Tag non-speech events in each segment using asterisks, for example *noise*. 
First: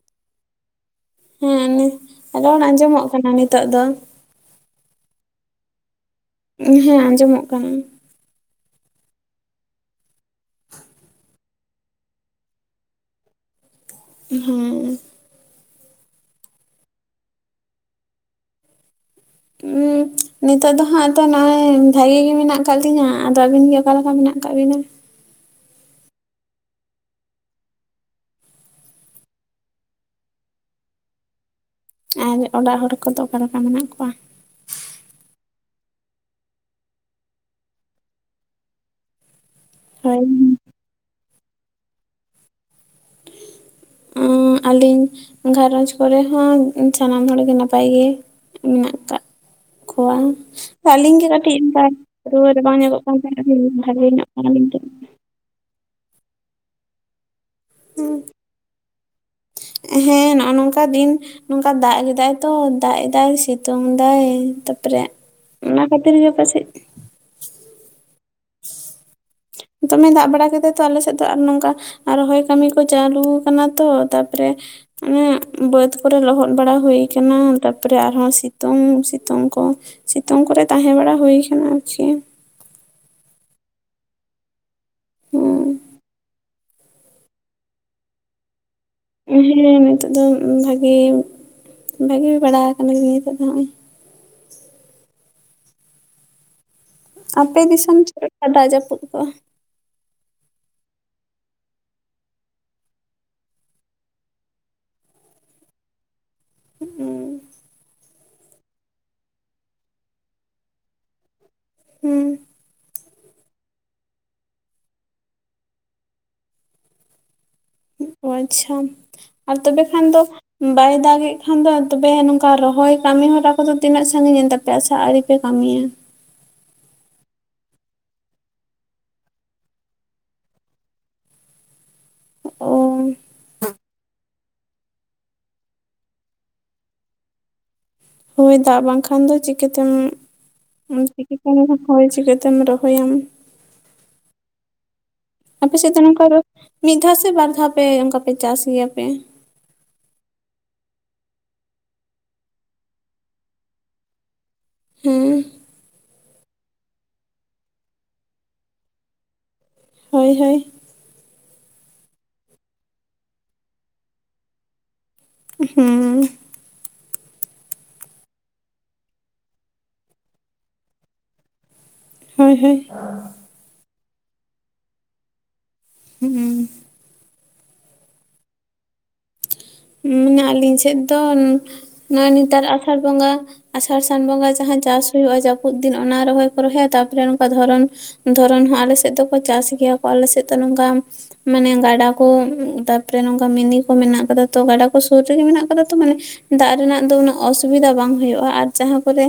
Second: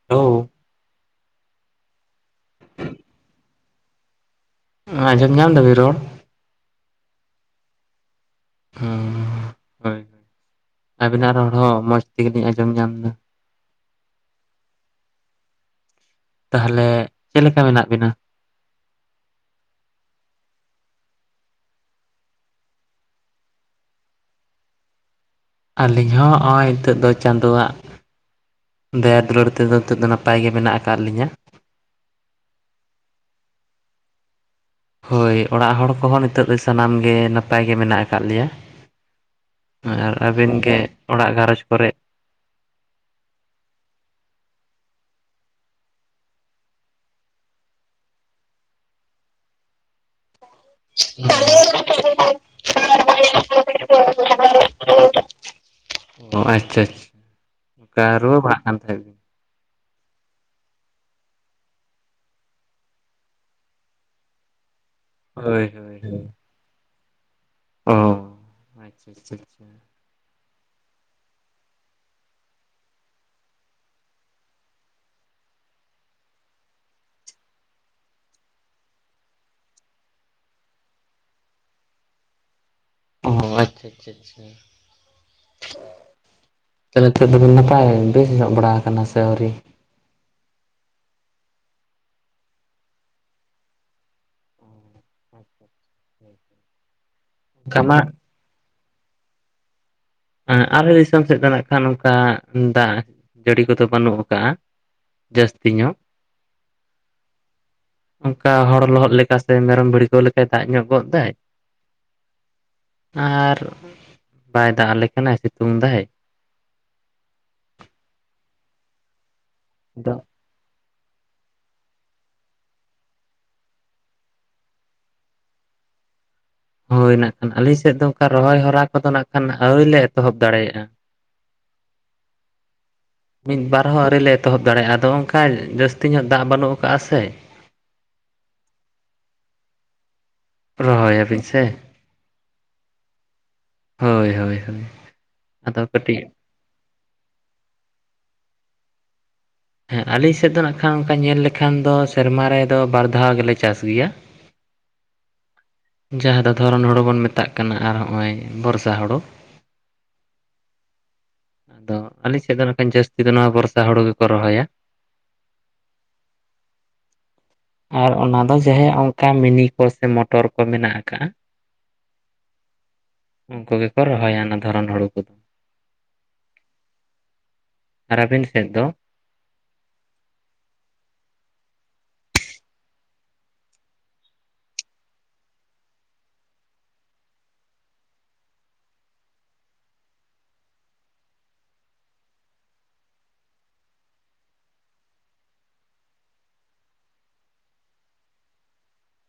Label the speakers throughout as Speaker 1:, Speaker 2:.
Speaker 1: *unintelligible*
Speaker 2: ᱦᱮᱸ ᱚᱱᱮ ᱨᱚᱲ ᱟᱸᱡᱚᱢᱚᱜ ᱠᱟᱱᱟ ᱱᱤᱛᱚᱜ ᱫᱚ᱾
Speaker 1: ᱟᱸᱡᱚᱢ ᱧᱟᱢ ᱫᱟᱵᱤᱱ ᱨᱚᱲ?
Speaker 2: ᱦᱮᱸ ᱟᱸᱡᱚᱢᱚᱜ ᱠᱟᱱᱟ᱾
Speaker 1: ᱚᱻ ᱟᱹᱵᱤᱱᱟᱜ ᱨᱚᱲ ᱦᱚᱸ ᱢᱚᱸᱡᱽ ᱛᱮᱜᱮᱞᱤᱧ ᱟᱸᱡᱚᱢ ᱧᱟᱢᱫᱟ᱾
Speaker 2: *unintelligible*
Speaker 1: ᱛᱟᱦᱞᱮ ᱪᱮᱫ ᱞᱮᱠᱟ ᱢᱮᱱᱟᱜ ᱵᱮᱱᱟ?
Speaker 2: *unintelligible* ᱱᱤᱛᱚᱜ ᱫᱚ ᱦᱟᱸᱜ ᱛᱚ ᱱᱚᱜ-ᱚᱭ ᱵᱷᱟᱜᱤ ᱜᱤ ᱢᱮᱱᱟᱜ ᱟᱠᱟᱜ ᱞᱤᱧᱟ᱾ ᱟᱫᱚ ᱟᱹᱵᱤᱱ ᱜᱮ ᱚᱠᱟᱞᱮᱠᱟ ᱢᱮᱱᱟᱜ ᱠᱟᱜ ᱵᱤᱱᱟ?
Speaker 1: ᱟᱞᱤᱧ ᱦᱚᱸ ᱚᱭ ᱱᱤᱛᱚᱜ ᱫᱚ ᱪᱟᱸᱫᱳᱣᱟᱜ ᱫᱟᱭᱟ ᱫᱩᱞᱟᱹᱲ ᱛᱮᱫᱚ ᱱᱤᱛᱚᱜ ᱫᱚ ᱱᱟᱯᱟᱭ ᱜᱮ ᱢᱮᱱᱟᱜ ᱟᱠᱟᱫ ᱞᱤᱧᱟ᱾
Speaker 2: ᱟᱨ ᱚᱲᱟᱜ ᱦᱚᱲ ᱠᱚᱫᱚ ᱚᱠᱟ ᱞᱮᱠᱟ ᱢᱮᱱᱟᱜ ᱠᱚᱣᱟ?
Speaker 1: ᱦᱳᱭ ᱚᱲᱟᱜ ᱦᱚᱲ ᱠᱚᱦᱚᱸ ᱱᱤᱛᱚᱜ ᱫᱚ ᱥᱟᱱᱟᱢ ᱜᱮ ᱱᱟᱯᱟᱭ ᱜᱮ ᱢᱮᱱᱟᱜ ᱟᱠᱟᱫ ᱞᱮᱭᱟ᱾ ᱟᱨ
Speaker 2: ᱦᱳᱭ
Speaker 1: ᱟᱹᱵᱤᱱ ᱜᱮ ᱚᱲᱟᱜ ᱜᱷᱟᱨᱚᱸᱡᱽ ᱠᱚᱨᱮᱜ
Speaker 2: ᱟᱞᱤᱧ ᱜᱷᱟᱨᱚᱸᱡᱽ ᱠᱚᱨᱮ ᱦᱚᱸ ᱥᱟᱱᱟᱢ ᱦᱚᱲ ᱜᱮ ᱱᱟᱯᱟᱭ ᱜᱮ ᱢᱮᱱᱟᱜ ᱠᱟᱜ ᱠᱚᱣᱟ᱾ ᱟᱞᱤᱧ ᱜᱮ ᱠᱟᱹᱴᱤᱡ ᱨᱩᱣᱟᱹ ᱨᱟᱵᱟᱝ ᱧᱚᱜᱚᱜ ᱠᱟᱱ ᱛᱟᱦᱮᱞᱤᱧ ᱵᱷᱟᱜᱮ ᱧᱚᱜ ᱠᱟᱱᱟᱞᱤᱧ ᱱᱤᱛᱚᱜ ᱫᱚ ᱾
Speaker 1: ᱚ ᱟᱪᱪᱷᱟ ᱟᱪᱪᱷᱟ, ᱚᱱᱠᱟ ᱨᱩᱣᱟᱹ ᱵᱟᱲᱟᱜ ᱠᱟᱱ ᱛᱟᱦᱮᱸ ᱵᱤᱱ᱾
Speaker 2: ᱦᱮᱸ ᱱᱚᱜ-ᱚ ᱱᱚᱝᱠᱟ ᱫᱤᱱ ᱱᱚᱝᱠᱟ ᱫᱟᱜ ᱠᱮᱫᱟᱭ ᱛᱚ ᱫᱟᱜ ᱮᱫᱟᱭ ᱥᱤᱛᱩᱝ ᱫᱟᱭ, ᱛᱟᱯᱚᱨᱮ
Speaker 1: ᱦᱳᱭ
Speaker 2: ᱚᱱᱟ
Speaker 1: ᱦᱳᱭ ᱦᱳᱭ
Speaker 2: *unintelligible*
Speaker 1: ᱚ ᱟᱪᱪᱷᱟ ᱟᱪᱪᱷᱟ ᱟᱪᱪᱷᱟ
Speaker 2: ᱫᱚᱢᱮ ᱫᱟᱜ ᱵᱟᱲᱟ ᱠᱮᱫᱟ ᱛᱚ ᱟᱞᱮ ᱥᱮᱫ ᱫᱚ, ᱟᱨ ᱱᱚᱝᱠᱟ ᱨᱚᱦᱚᱭ ᱠᱟᱹᱢᱤ ᱠᱚ ᱪᱟᱹᱞᱩ ᱠᱟᱱᱟ ᱛᱚ, ᱛᱟᱯᱚᱨᱮ ᱟᱱᱮ ᱵᱟᱹᱫᱽ ᱠᱚᱨᱮ ᱞᱚᱦᱚᱫ ᱵᱟᱲᱟ ᱦᱩᱭ ᱠᱟᱱᱟ ᱛᱟᱨᱯᱚᱨᱮ ᱟᱨᱦᱚᱸ ᱥᱤᱛᱩᱝ ᱥᱤᱛᱩᱝ ᱠᱚ, ᱥᱤᱛᱩᱝ ᱠᱚᱨᱮ ᱛᱟᱦᱮᱸ ᱵᱟᱲᱟ ᱦᱩᱭ ᱠᱟᱱᱟ ᱟᱨᱠᱤ᱾
Speaker 1: ᱚ ᱟᱪᱪᱷᱟ ᱟᱪᱪᱷᱟ ᱟᱪᱪᱷᱟ
Speaker 2: ᱦᱮᱸ
Speaker 1: ᱛᱟᱦᱚᱞᱮ ᱱᱤᱛᱚᱜ ᱫᱚ ᱵᱮᱱ ᱱᱟᱯᱟᱭ ᱵᱮᱥ ᱧᱚᱜ ᱵᱟᱲᱟ ᱠᱟᱱᱟ ᱥᱮ? ᱟᱹᱣᱨᱤ?
Speaker 2: ᱦᱮᱸ ᱱᱤᱛᱚᱜ ᱫᱚ ᱵᱷᱟᱜᱮ ᱵᱷᱟᱜᱮ ᱵᱟᱲᱟ ᱠᱟᱱᱟ ᱞᱤᱧ ᱱᱤᱛᱚᱜ ᱫᱚ ᱱᱚᱜᱼᱚᱭ᱾
Speaker 1: ᱚ ᱟᱪᱪᱷᱟ ᱦᱳᱭᱛᱚ
Speaker 2: ᱟᱯᱮ
Speaker 1: ᱚᱱᱠᱟ ᱢᱟ
Speaker 2: ᱫᱤᱥᱚᱢ ᱪᱮᱫ ᱞᱮᱠᱟ ᱫᱟᱜ ᱡᱟᱹᱯᱩᱫ ᱠᱚ?
Speaker 1: ᱟᱞᱮ ᱫᱤᱥᱚᱢ ᱥᱮᱫ ᱫᱚ ᱱᱟᱜ ᱠᱷᱟᱱ ᱚᱱᱠᱟ ᱫᱟᱜ ᱡᱟᱹᱲᱤ ᱠᱚᱫᱚ ᱵᱟᱹᱱᱩᱜ ᱠᱟᱜᱼᱟ ᱡᱟᱹᱥᱛᱤ ᱧᱚᱜ᱾ ᱚᱱᱠᱟ ᱦᱚᱲ ᱞᱚᱦᱚᱫ ᱞᱮᱠᱟ ᱥᱮ ᱢᱮᱨᱚᱢ ᱵᱷᱤᱲᱠᱟᱹᱣ ᱞᱮᱠᱟᱭ ᱫᱟᱜ ᱧᱚᱜ ᱜᱚᱫ ᱫᱟᱭ,
Speaker 2: ᱦᱩᱸ
Speaker 1: ᱟᱨ ᱵᱟᱭ ᱫᱟᱜ ᱟᱞᱮ ᱠᱟᱱᱟᱭ ᱥᱤᱛᱩᱝ ᱫᱟᱭ᱾
Speaker 2: ᱟᱪᱪᱷᱟ ᱟᱨ ᱛᱚᱵᱮ ᱠᱷᱟᱱ
Speaker 1: ᱟᱫᱚ
Speaker 2: ᱫᱚ ᱵᱟᱭ ᱫᱟᱜ ᱮᱫ ᱠᱷᱟᱱ ᱫᱚ ᱛᱚᱵᱮ ᱱᱚᱝᱠᱟ ᱨᱚᱦᱚᱭ ᱠᱟᱹᱢᱤ ᱦᱚᱨᱟ ᱠᱚᱫᱚ ᱛᱤᱱᱟᱹᱜ ᱥᱟᱹᱜᱤᱧᱮᱱ ᱛᱟᱯᱮᱭᱟ ᱥᱮ ᱟᱣᱨᱤ ᱯᱮ ᱠᱟᱹᱢᱤᱭᱟ?
Speaker 1: ᱦᱳᱭ ᱱᱟᱜ ᱠᱷᱟᱱ ᱟᱞᱤᱧ ᱥᱮᱫ ᱫᱚ ᱚᱱᱠᱟ ᱨᱚᱦᱚᱭ ᱦᱚᱨᱟ ᱠᱚᱫᱚ ᱱᱟᱜ ᱠᱷᱟᱱ ᱟᱹᱣᱨᱤ ᱞᱮ ᱮᱛᱚᱦᱚᱵ ᱫᱟᱲᱮᱭᱟᱜᱼᱟ᱾
Speaker 2: ᱚ
Speaker 1: ᱢᱤᱫ ᱵᱟᱨ ᱦᱚᱸ ᱟᱹᱣᱨᱤ ᱞᱮ ᱮᱛᱚᱦᱚᱵ ᱫᱟᱲᱮᱭᱟᱜᱼᱟ, ᱟᱫᱚ ᱚᱱᱠᱟ ᱡᱟᱹᱥᱛᱤ ᱧᱚᱜ ᱫᱟᱜ ᱵᱟᱹᱱᱩᱜ ᱠᱟᱜᱼᱟ ᱥᱮ᱾
Speaker 2: ᱦᱳᱭ ᱫᱟᱜ ᱵᱟᱝᱠᱷᱟᱱ ᱫᱚ ᱪᱤᱠᱟᱹ ᱛᱮᱢ
Speaker 1: ᱨᱚᱦᱚᱭᱟᱵᱤᱱ
Speaker 2: ᱪᱤᱠᱟᱹᱛᱮᱢ
Speaker 1: ᱥᱮ
Speaker 2: ᱨᱚᱦᱚᱭ ᱨᱚᱦᱚᱭᱟᱢ᱾
Speaker 1: ᱦᱳᱭ ᱦᱳᱭ ᱦᱳᱭ
Speaker 2: ᱟᱯᱮ
Speaker 1: ᱟᱫᱚ
Speaker 2: ᱥᱮᱫ ᱫᱚ
Speaker 1: ᱠᱟᱹᱴᱤᱡ
Speaker 2: ᱱᱚᱝᱠᱟ ᱢᱤᱫ ᱫᱷᱟᱣ ᱥᱮ ᱵᱟᱨ ᱫᱷᱟᱣ ᱯᱮ ᱚᱱᱠᱟ ᱯᱮ ᱪᱟᱥ ᱜᱮᱭᱟ ᱯᱮ?
Speaker 1: ᱦᱮᱸ ᱟᱹᱞᱤᱧ ᱥᱮᱫ ᱫᱚ ᱱᱟᱜ ᱠᱷᱟᱱ ᱱᱚᱠᱟ ᱧᱮᱞ ᱞᱮᱠᱷᱟᱱ ᱫᱚ ᱥᱮᱨᱢᱟ ᱨᱮᱫᱚ ᱵᱟᱨ ᱫᱷᱟᱣ ᱜᱮᱞᱮ ᱪᱟᱥ ᱜᱮᱭᱟ᱾
Speaker 2: ᱦᱩᱸ
Speaker 1: ᱡᱟᱦᱟᱸ ᱫᱚ ᱫᱷᱚᱨᱚᱱ ᱦᱳᱲᱳ ᱵᱚᱱ ᱢᱮᱛᱟᱜ ᱠᱟᱱᱟ ᱟᱨ ᱦᱚᱸᱜᱼᱚᱭ ᱵᱚᱨᱥᱟ ᱦᱳᱲᱳ
Speaker 2: ᱦᱳᱭ ᱦᱳᱭ
Speaker 1: ᱫᱚ ᱟᱹᱞᱤᱧ ᱥᱮᱫ ᱫᱚ ᱠᱷᱟᱱ ᱡᱟᱹᱥᱛᱤ ᱫᱚ ᱱᱚᱣᱟ ᱵᱚᱨᱥᱟ ᱦᱳᱲᱳ ᱜᱮᱠᱚ ᱨᱚᱦᱚᱭᱟ
Speaker 2: ᱦᱩᱸ
Speaker 1: ᱟᱨ ᱚᱱᱟ ᱫᱚ ᱡᱟᱦᱮ ᱚᱱᱠᱟ ᱢᱤᱱᱤ ᱠᱚ ᱥᱮ ᱢᱚᱴᱚᱨ ᱠᱚ ᱢᱮᱱᱟᱜ ᱠᱟᱜᱼᱟ
Speaker 2: ᱦᱳᱭ ᱦᱳᱭ
Speaker 1: ᱩᱱᱠᱩ ᱜᱮᱠᱚ ᱨᱚᱦᱚᱭᱟ ᱚᱱᱟ ᱫᱷᱚᱨᱚᱱ ᱦᱳᱲᱳ ᱠᱚᱫᱚ
Speaker 2: ᱩᱸ
Speaker 1: ᱟᱨ ᱟᱹᱵᱤᱱ ᱥᱮᱫ ᱫᱚ
Speaker 2: ᱩ ᱟᱹᱞᱤᱧ ᱥᱮᱫ ᱫᱚ ᱱᱚᱜᱼᱚᱭ ᱱᱮᱛᱟᱨ ᱟᱥᱟᱲ ᱵᱚᱸᱜᱟ ᱟᱥᱟᱲ ᱥᱟᱱ ᱵᱚᱸᱜᱟ ᱡᱟᱦᱟᱸ ᱪᱟᱥ ᱦᱳᱭᱳᱜᱼᱟ ᱡᱟᱹᱯᱩᱫ ᱫᱤᱱ ᱚᱱᱟ ᱨᱚᱦᱚᱭ ᱠᱚ ᱨᱚᱦᱚᱭᱟ ᱛᱟᱨᱯᱚᱨᱮ ᱱᱚᱠᱟ ᱫᱷᱚᱨᱚᱱ ᱫᱷᱚᱨᱚᱱ ᱦᱚᱸ ᱟᱞᱮ ᱥᱮᱫ ᱫᱚᱠᱚ ᱪᱟᱥ ᱜᱮᱭᱟ ᱠᱚ ᱟᱞᱮ ᱥᱮᱫ ᱫᱚ ᱱᱚᱝᱠᱟ ᱢᱟᱱᱮ ᱜᱟᱰᱟ ᱠᱩ ᱛᱟᱯᱚᱨᱮ ᱱᱚᱝᱠᱟ ᱢᱤᱱᱤ ᱠᱚ ᱢᱮᱱᱟᱜ ᱠᱟ ᱛᱚ ᱜᱟᱰᱟ ᱠᱚ ᱥᱳᱨ ᱨᱮᱜᱮ ᱢᱮᱱᱟᱜ ᱠᱟᱫᱟ ᱛᱚ ᱢᱟᱱᱮ ᱫᱟᱜ ᱨᱮᱱᱟᱜ ᱫᱚ ᱩᱱᱟᱹᱜ ᱚᱥᱩᱵᱤᱫᱟ ᱵᱟᱝ ᱦᱳᱭᱳᱜᱼᱟ ᱟᱨ ᱡᱟᱦᱟᱸ ᱠᱚᱨᱮ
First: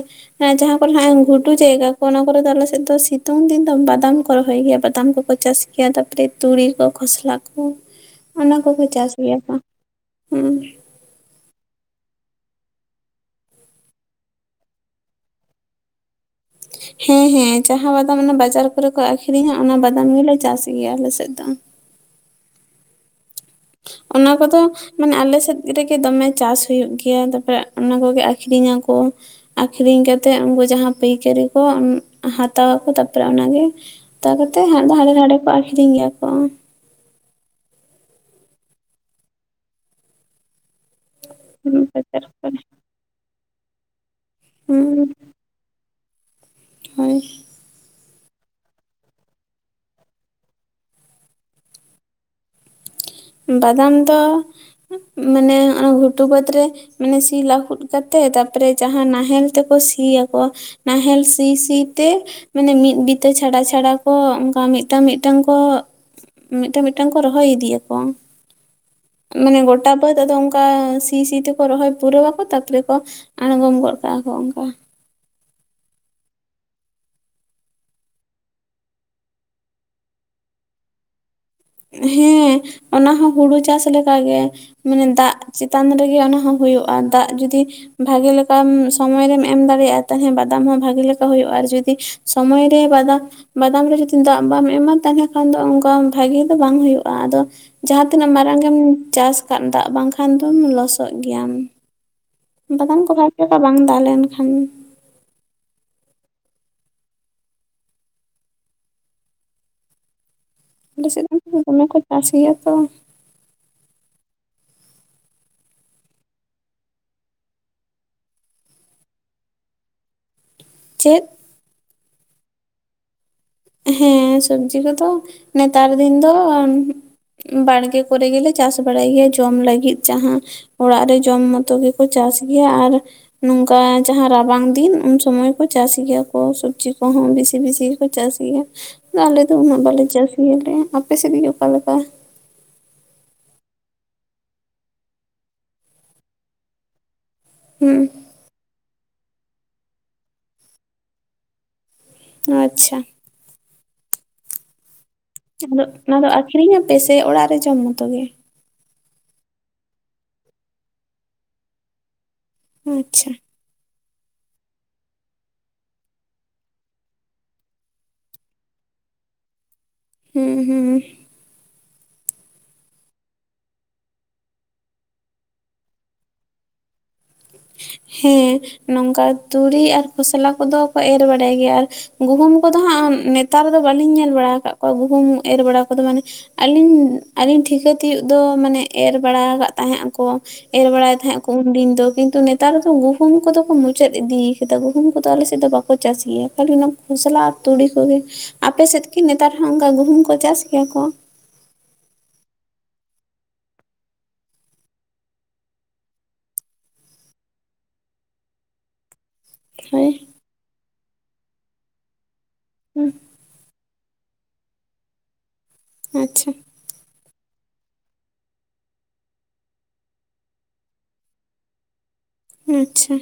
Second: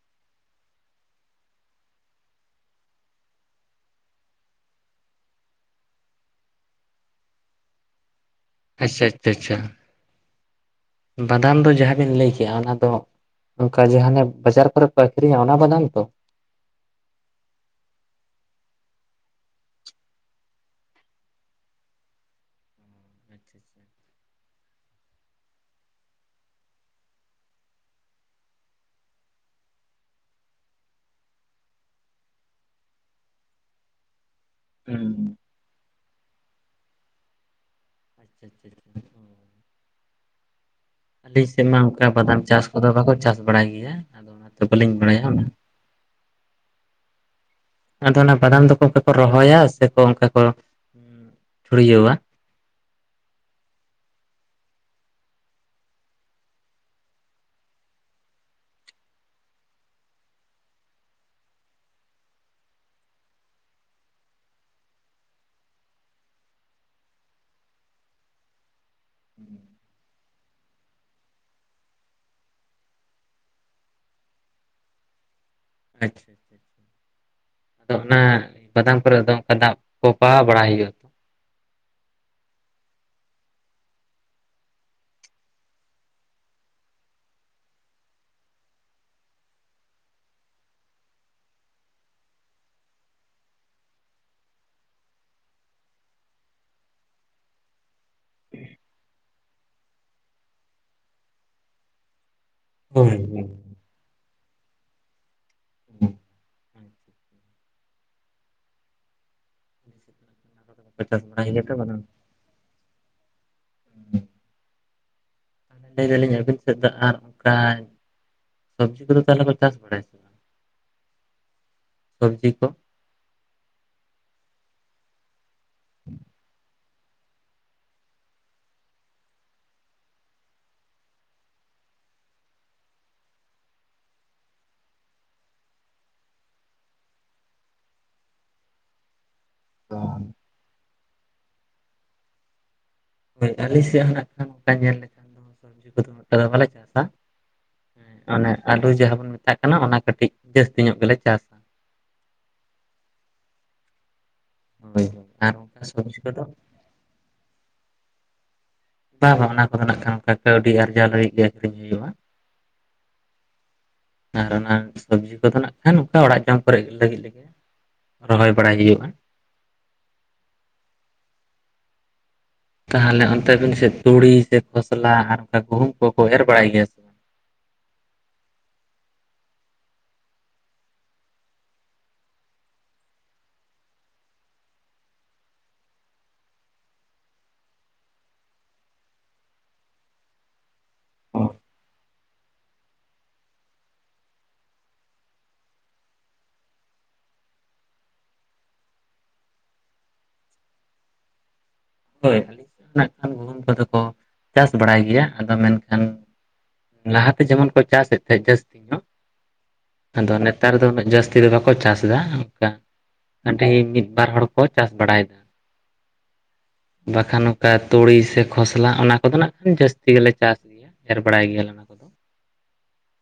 Speaker 2: ᱡᱟᱦᱟᱸ ᱠᱚᱨᱮ ᱦᱟᱡ ᱜᱷᱩᱰᱩ ᱡᱟᱭᱜᱟ ᱠᱚ ᱚᱱᱟ ᱠᱚᱨᱮ ᱫᱚ ᱟᱞᱮᱥᱮᱫ ᱫᱚ ᱥᱤᱛᱩᱝ ᱫᱤᱱ ᱫᱚ ᱵᱟᱫᱟᱢ ᱠᱚ ᱨᱚᱦᱚᱭ ᱜᱮᱭᱟ ᱵᱟᱫᱟᱢ ᱠᱚᱠᱚ ᱪᱟᱥ ᱜᱮᱭᱟ ᱛᱟᱯᱚᱨᱮ ᱛᱩᱲᱤ ᱠᱚ ᱠᱷᱚᱥᱞᱟ ᱠᱚ ᱚᱱᱟ ᱠᱚᱠᱚ
Speaker 1: ᱟᱪᱪᱷᱟ
Speaker 2: ᱪᱟᱥ
Speaker 1: ᱟᱪᱪᱷᱟ
Speaker 2: ᱜᱮᱭᱟ
Speaker 1: ᱟᱪᱪᱷᱟ
Speaker 2: ᱠᱚ ᱩᱸ
Speaker 1: ᱵᱟᱫᱟᱢ ᱫᱚ ᱡᱟᱦᱟᱸ ᱵᱮᱱ ᱞᱟᱹ ᱠᱮᱜᱼᱟ ᱚᱱᱟ ᱫᱚ ᱚᱱᱠᱟ ᱡᱟᱦᱟᱸ ᱚᱱᱮ ᱵᱟᱡᱟᱨ ᱠᱚᱨᱮ ᱠᱚ ᱟᱠᱷᱨᱤᱧᱼᱟ ᱚᱱᱟ ᱵᱟᱫᱟᱢ ᱛᱚ
Speaker 2: ᱦᱮᱸ ᱦᱮᱸ ᱡᱟᱦᱟᱸ ᱵᱟᱫᱟᱢ ᱚᱱᱟ ᱵᱟᱡᱟᱨ ᱠᱚᱨᱮ ᱠᱚ ᱟᱠᱷᱨᱤᱧᱼᱟ ᱚᱱᱟ ᱵᱟᱫᱟᱢ ᱜᱮᱞᱮ ᱪᱟᱥ ᱜᱮᱭᱟ ᱟᱞᱮᱥᱮᱫ ᱫᱚ
Speaker 1: *inaudible*
Speaker 2: ᱚᱱᱟ ᱠᱚᱫᱚ ᱢᱟᱱᱮ ᱟᱞᱮ ᱥᱮᱫ ᱨᱮᱜᱮ ᱫᱚᱢᱮ ᱪᱟᱥ ᱦᱳᱭᱳᱜ ᱜᱮᱭᱟ ᱛᱟᱨᱯᱚᱨᱮ ᱚᱱᱟ ᱠᱚᱜᱮ ᱟᱠᱷᱨᱤᱧ ᱟᱠᱩ ᱟᱠᱷᱨᱤᱧ ᱠᱟᱛᱮᱫ ᱩᱱᱠᱩ ᱡᱟᱦᱟᱸ ᱯᱟᱹᱭᱠᱟᱹᱨᱤ ᱠᱚ ᱦᱟᱛᱟᱣ ᱟᱠᱚ ᱛᱟᱨᱯᱚᱨᱮ ᱚᱱᱟᱜᱮ ᱛᱟᱣ ᱠᱟᱛᱮ ᱦᱟᱱ ᱦᱟᱸᱰᱮ ᱱᱟᱷᱟᱰᱮ
Speaker 1: ᱦᱩᱸ
Speaker 2: ᱠᱚ ᱟᱠᱷᱨᱤᱧ ᱜᱮᱭᱟ ᱠᱚ
Speaker 1: *inaudible* ᱟᱹᱞᱤᱧ ᱥᱮᱫ ᱢᱟ ᱚᱱᱠᱟ
Speaker 2: ᱵᱟᱡᱟᱨ
Speaker 1: ᱵᱟᱫᱟᱢ
Speaker 2: ᱠᱚᱨᱮ
Speaker 1: ᱪᱟᱥ ᱠᱚᱫᱚ ᱵᱟᱠᱚ ᱪᱟᱥ ᱵᱟᱲᱟᱭ ᱜᱮᱭᱟ ᱟᱫᱚ ᱚᱱᱟᱛᱮ ᱵᱟᱹᱞᱤᱧ
Speaker 2: ᱦᱩᱸ
Speaker 1: ᱵᱟᱲᱟᱭᱼᱟ ᱚᱱᱟ
Speaker 2: ᱦᱳᱭ
Speaker 1: ᱟᱫᱚ ᱚᱱᱟ ᱵᱟᱫᱟᱢ ᱫᱚᱠᱚ ᱚᱱᱠᱟ ᱠᱚ ᱨᱚᱦᱚᱭᱟ ᱥᱮᱠᱚ ᱚᱱᱠᱟ ᱠᱚ ᱪᱷᱩᱲᱭᱟᱹᱣᱟ?
Speaker 2: ᱵᱟᱫᱟᱢ ᱫᱚ ᱢᱟᱱᱮ ᱱᱚᱜ ᱜᱩᱴᱩ ᱵᱟᱹᱫᱽ ᱨᱮ ᱢᱟᱱᱮ ᱥᱤ ᱞᱟᱹᱦᱩᱫ ᱠᱟᱛᱮᱜ ᱛᱟᱯᱚᱨᱮ ᱡᱟᱦᱟᱸ ᱱᱟᱦᱮᱞ ᱛᱮᱠᱚ ᱥᱤᱭᱟᱣᱟ ᱠᱚ ᱱᱟᱦᱮᱞ ᱥᱤ ᱥᱤ ᱛᱮ ᱢᱟᱱᱮ ᱢᱤᱫ ᱜᱤᱛᱟᱹ ᱪᱷᱟᱲᱟ ᱪᱷᱟᱲᱟ ᱠᱚ ᱚᱱᱠᱟ ᱢᱤᱫᱴᱟᱝ ᱢᱤᱫᱴᱟᱝ ᱠᱚ ᱢᱤᱫᱴᱟᱝ ᱢᱤᱫᱴᱟᱝ ᱠᱚ ᱨᱚᱦᱚᱭ ᱤᱫᱤᱭᱟᱠᱚ ᱢᱟᱱᱮ ᱜᱚᱴᱟ ᱵᱟᱹᱫᱽ ᱟᱫᱚ ᱚᱱᱠᱟ ᱥᱤ ᱥᱤ ᱛᱮᱠᱚ ᱨᱚᱦᱚᱭ ᱯᱩᱨᱟᱹᱣᱟᱠᱚ ᱛᱟᱯᱚᱨᱮ ᱠᱚ ᱟᱬᱜᱚᱢ ᱜᱚᱫ ᱠᱟᱜᱼᱟ ᱠᱚ ᱚᱱᱠᱟ
Speaker 1: ᱟᱪ ᱟᱫᱚ ᱚᱱᱟ ᱵᱟᱫᱟᱢ ᱠᱚᱨᱮ ᱫᱚ ᱚᱱᱠᱟ ᱫᱟᱜ ᱠᱚ ᱯᱟᱣᱟ ᱵᱟᱲᱟᱭ ᱦᱩᱭᱩᱜ
Speaker 2: ᱦᱮᱸ ᱚᱱᱟ ᱦᱚᱸ ᱦᱩᱲᱩ ᱪᱟᱥ ᱞᱮᱠᱟᱜ ᱜᱮ ᱢᱟᱱᱮ ᱫᱟᱜ ᱪᱮᱛᱟᱱ ᱨᱮᱜᱮ ᱚᱱᱟᱦᱚ ᱦᱩᱭᱩᱜᱼᱟ ᱫᱟᱜ ᱡᱩᱫᱤ ᱵᱷᱟᱜᱮ ᱞᱮᱠᱟᱢ ᱥᱚᱢᱚᱭᱨᱮᱢ ᱮᱢ ᱫᱟᱲᱮᱭᱟᱜᱼᱟ ᱛᱮᱦᱮ ᱵᱟᱫᱟᱢ ᱦᱚᱸ ᱵᱷᱟᱜᱮ ᱞᱮᱠᱟ ᱦᱩᱭᱩᱜᱼᱟ ᱟᱨ ᱡᱩᱫᱤ ᱥᱚᱢᱚᱭ ᱨᱮ ᱵᱟᱫᱟᱢ ᱵᱟᱫᱟᱢ ᱨᱮ ᱡᱩᱫᱤ ᱫᱟᱜ ᱵᱟᱢ ᱮᱢᱟ ᱛᱟᱦᱮᱸ ᱠᱷᱟᱱ ᱫᱚ ᱚᱱᱠᱟ ᱵᱷᱟᱜᱮ ᱵᱟᱝ ᱦᱩᱭᱩᱜᱼᱟ ᱟᱫᱚ ᱡᱟᱦᱟᱸ ᱛᱤᱱᱟᱹᱜ ᱢᱟᱨᱟᱝ ᱜᱮᱢ ᱪᱟᱥ ᱟᱠᱟᱫ ᱫᱟᱜ ᱵᱟᱝᱠᱷᱟᱱ ᱫᱚᱢ ᱞᱚᱥᱚᱜ ᱜᱮᱭᱟᱢ ᱵᱟᱫᱟᱱ ᱠᱚ
Speaker 1: ᱦᱳᱭ
Speaker 2: ᱵᱟᱨᱯᱮᱠᱟ ᱵᱟᱝ ᱫᱟ ᱞᱮᱱᱠᱷᱟᱱ
Speaker 1: ᱦᱳᱭ᱾ ᱵᱟᱠᱚ
Speaker 2: ᱟᱞᱮ
Speaker 1: ᱪᱟᱥ
Speaker 2: ᱥᱮᱫ
Speaker 1: ᱵᱟᱲᱟᱭ
Speaker 2: ᱫᱚ
Speaker 1: ᱜᱮᱭᱟ ᱛᱚ
Speaker 2: ᱫᱚᱢᱮ ᱠᱚ
Speaker 1: ᱵᱟᱫᱟᱢ
Speaker 2: ᱪᱟᱥ ᱜᱮᱭᱟ ᱛᱚ
Speaker 1: *inaudible* ᱞᱟᱹᱭ ᱫᱟᱞᱤᱧ ᱟᱹᱵᱤᱱ ᱥᱮᱫ ᱫᱟᱜ ᱟᱜᱟᱭ ᱥᱚᱵᱽᱡᱤ ᱠᱚᱫᱚ ᱛᱟᱦᱚᱞᱮ ᱠᱚ ᱪᱟᱥ ᱵᱟᱲᱟᱭᱟ ᱼ ᱟ ᱥᱮ ᱵᱟᱝ
Speaker 2: ᱪᱮᱫ
Speaker 1: ᱥᱚᱵᱽᱡᱤ ᱠᱚ,
Speaker 2: ᱦᱮᱸ, ᱥᱚᱵᱽᱡᱤ ᱠᱚᱫᱚ, ᱱᱮᱛᱟᱨ ᱫᱤᱱ ᱫᱚ ᱵᱟᱲᱜᱮ ᱠᱚᱨᱮ ᱜᱮᱞᱮ, ᱪᱟᱥ ᱵᱟᱲᱟᱭ ᱜᱮᱭᱟ, ᱡᱚᱢ ᱞᱟᱹᱜᱤᱫ ᱡᱟᱦᱟᱸ᱾ ᱚᱲᱟᱜ ᱨᱮ ᱡᱚᱢ ᱢᱚᱛᱚ ᱜᱮᱠᱚ, ᱪᱟᱥ ᱜᱮᱭᱟ ᱾ ᱟᱨ ᱱᱚᱝᱠᱟ ᱡᱟᱦᱟᱸ ᱨᱟᱵᱟᱝ ᱫᱤᱱ, ᱩᱱ ᱥᱚᱢᱚᱭ ᱠᱚ ᱪᱟᱥ ᱜᱮᱭᱟ ᱠᱚ, ᱥᱚᱵᱽᱡᱤ ᱠᱚᱦᱚᱸ, ᱵᱤᱥᱤ ᱵᱤᱥᱤ ᱜᱮᱠᱚ ᱪᱟᱥ ᱜᱮᱭᱟ, ᱟᱞᱮ ᱫᱚ ᱩᱱᱟᱹᱜ ᱵᱟᱞᱮ ᱪᱟᱥ ᱜᱟᱞᱮ, ᱟᱯᱮ ᱥᱮᱫ ᱜᱮ ᱚᱠᱟ ᱞᱮᱠᱟ?
Speaker 1: ᱦᱳᱭ, ᱟᱞᱮ ᱥᱮᱫ ᱦᱚᱸ ᱱᱷᱟᱜ ᱠᱷᱟᱱ, ᱚᱱᱠᱟ ᱧᱮᱞ ᱞᱮᱠᱷᱟᱱ ᱫᱚ, ᱥᱚᱵᱽᱡᱤ ᱠᱚᱫᱚ, ᱚᱱᱠᱟ ᱫᱚ ᱵᱟᱞᱮ ᱪᱟᱥᱟ ᱾
Speaker 2: ᱦᱩᱸᱻ ᱾
Speaker 1: ᱚᱱᱮ ᱟᱹᱞᱩ ᱡᱟᱦᱟᱸ ᱵᱚᱱ ᱢᱮᱛᱟᱜ ᱠᱟᱱᱟ, ᱚᱱᱟ ᱠᱟᱹᱴᱤᱡ ᱡᱟᱹᱥᱛᱤ ᱧᱚᱜ ᱜᱮᱞᱮ ᱪᱟᱥᱟ ᱾
Speaker 2: ᱟᱪᱪᱷᱟ ᱾
Speaker 1: ᱦᱚᱭ, ᱦᱚᱭ ᱾
Speaker 2: *unintelligible* ᱚᱱᱟ ᱫᱚ ᱟᱠᱷᱨᱤᱧᱟ ᱯᱮ ᱥᱮ? ᱚᱲᱟᱜ ᱨᱮ ᱡᱚᱢ ᱢᱚᱛᱚ ᱜᱮ᱾
Speaker 1: ᱵᱟᱝ ᱵᱟᱝ, ᱚᱱᱟ ᱠᱚᱫᱚ ᱱᱷᱟᱜ ᱠᱷᱟᱱ, ᱠᱟᱹᱣᱰᱤ ᱟᱨᱡᱟᱣ ᱞᱟᱹᱜᱤᱫ ᱜᱮ ᱟᱹᱠᱷᱨᱤᱧ ᱦᱩᱭᱩᱜᱼᱟ ᱾
Speaker 2: ᱟᱪᱪᱷᱟ ᱾
Speaker 1: ᱟᱨ ᱚᱱᱟ, ᱥᱚᱵᱽᱡᱤ ᱠᱚᱫᱚ ᱱᱷᱟᱜ ᱠᱷᱟᱱ, ᱚᱱᱠᱟ ᱚᱲᱟᱜ ᱡᱚᱢ ᱠᱚᱨᱮᱜ ᱞᱟᱹᱜᱤᱫ ᱞᱮᱜᱮ ᱾ ᱨᱚᱦᱚᱭ ᱵᱟᱲᱟᱭ ᱦᱩᱭᱩᱜᱼᱟ ᱾
Speaker 2: ᱦᱩᱸ, ᱦᱩᱸ ᱾
Speaker 1: ᱛᱟᱦᱚᱞᱮ, ᱚᱱᱛᱮ ᱟᱵᱤᱱ ᱥᱮᱫ, ᱛᱩᱲᱤ ᱥᱮ ᱠᱷᱚᱥᱞᱟ ᱟᱨ ᱚᱱᱠᱟ ᱜᱩᱦᱩᱢ ᱠᱚᱦᱚᱸ ᱠᱚ, ᱮᱨ ᱵᱟᱲᱟᱭ ᱜᱮᱭᱟ ᱥᱮ? ᱵᱟᱝ
Speaker 2: ᱦᱮᱸᱻ, ᱱᱚᱝᱠᱟ ᱛᱩᱲᱤ ᱟᱨ ᱠᱷᱚᱥᱞᱟ ᱠᱚᱫᱚ ᱠᱚ, ᱮᱨ ᱵᱟᱲᱟᱭ ᱜᱮᱭᱟ ᱾ ᱟᱨ ᱜᱩᱦᱩᱢ ᱠᱚᱫᱚ ᱦᱟᱸᱜ, ᱱᱮᱛᱟᱨ ᱫᱚ ᱵᱟᱹᱞᱤᱧ ᱧᱮᱞ ᱵᱟᱲᱟ ᱟᱠᱟᱫ ᱠᱚᱣᱟ ᱿ ᱜᱩᱦᱩᱢ ᱮᱨ ᱵᱟᱲᱟ ᱠᱚᱫᱚ ᱢᱟᱱᱮ ᱾ ᱟᱹᱞᱤᱧ, ᱟᱹᱞᱤᱧ ᱴᱷᱤᱠᱟᱹ ᱛᱤᱭᱳᱜ ᱫᱚ, ᱢᱟᱱᱮ ᱮᱨ ᱵᱟᱲᱟ ᱟᱠᱟᱜ ᱛᱟᱦᱮᱸᱫ ᱟᱠᱚ ᱾ ᱮᱨ ᱵᱟᱲᱟᱭ ᱛᱟᱦᱮᱸᱫ ᱠᱚ ᱩᱱᱫᱤᱱ ᱫᱚ ᱾ ᱠᱤᱱᱛᱩ, ᱱᱮᱛᱟᱨ ᱫᱚ ᱜᱩᱦᱩᱢ ᱠᱚᱫᱚ ᱠᱚ, ᱢᱩᱪᱟᱹᱫ ᱤᱫᱤᱭ ᱟᱠᱟᱫᱟ ᱾ ᱜᱩᱦᱩᱢ ᱠᱚᱫᱚ ᱟᱞᱮᱥᱮᱫ ᱫᱚ ᱵᱟᱠᱚ ᱪᱟᱥ ᱜᱮᱭᱟ ᱾ ᱠᱷᱟᱞᱤ ᱚᱱᱟ, ᱠᱷᱚᱥᱞᱟ ᱟᱨ ᱛᱩᱲᱤ ᱠᱚᱜᱮ ᱾ ᱟᱯᱮ ᱥᱮᱫ ᱠᱤ ᱱᱮᱛᱟᱨ ᱦᱚᱸ ᱚᱱᱠᱟ, ᱜᱩᱦᱩᱢ ᱠᱚ ᱪᱟᱥ ᱜᱮᱭᱟ ᱠᱚ?
Speaker 1: ᱦᱳᱭ, ᱟᱹᱞᱤᱧᱮᱫ *unintelligible* ᱱᱟᱜ ᱠᱷᱟᱱ ᱜᱩᱦᱩᱢ ᱠᱚᱫᱚ ᱠᱚ ᱪᱟᱥ ᱵᱟᱲᱟᱭ ᱜᱮᱭᱟ ᱾ ᱟᱫᱚ, ᱢᱮᱱᱠᱷᱟᱱ ᱞᱟᱦᱟᱛᱮ ᱡᱮᱢᱚᱱ ᱠᱚ, ᱪᱟᱥᱮᱫ ᱛᱟᱦᱮᱸᱜ ᱡᱟᱹᱥᱛᱤ ᱦᱚᱸ
Speaker 2: ᱦᱳᱭ
Speaker 1: ᱾ ᱟᱫᱚ ᱱᱮᱛᱟᱨ ᱫᱚ, ᱩᱱᱟᱹᱜ ᱡᱟᱹᱥᱛᱤ ᱫᱚ ᱵᱟᱠᱚ ᱪᱟᱥ ᱮᱫᱟ ᱚᱱᱠᱟ ᱾
Speaker 2: ᱦᱩᱸ ᱾
Speaker 1: ᱟᱹᱰᱤ ᱢᱤᱫ ᱵᱟᱨ ᱦᱚᱲ ᱠᱚ, ᱪᱟᱥ ᱵᱟᱲᱟᱭᱮᱫᱟ ᱾
Speaker 2: ᱟᱪᱪᱷᱟ ᱾
Speaker 1: ᱵᱟᱠᱷᱟᱱ ᱱᱚᱝᱠᱟ ᱛᱩᱲᱤ ᱥᱮ ᱠᱷᱚᱥᱞᱟ, ᱚᱱᱟ ᱠᱚᱫᱚ ᱱᱷᱟᱜ ᱠᱷᱟᱱ, ᱡᱟᱹᱥᱛᱤ ᱜᱮᱞᱮ ᱪᱟᱥ ᱜᱮᱭᱟ ᱾ ᱮᱨ ᱵᱟᱲᱟᱭ ᱜᱮᱭᱟᱞᱮ ᱚᱱᱟ ᱠᱚ ᱾
Speaker 2: ᱟᱪᱪᱷᱟ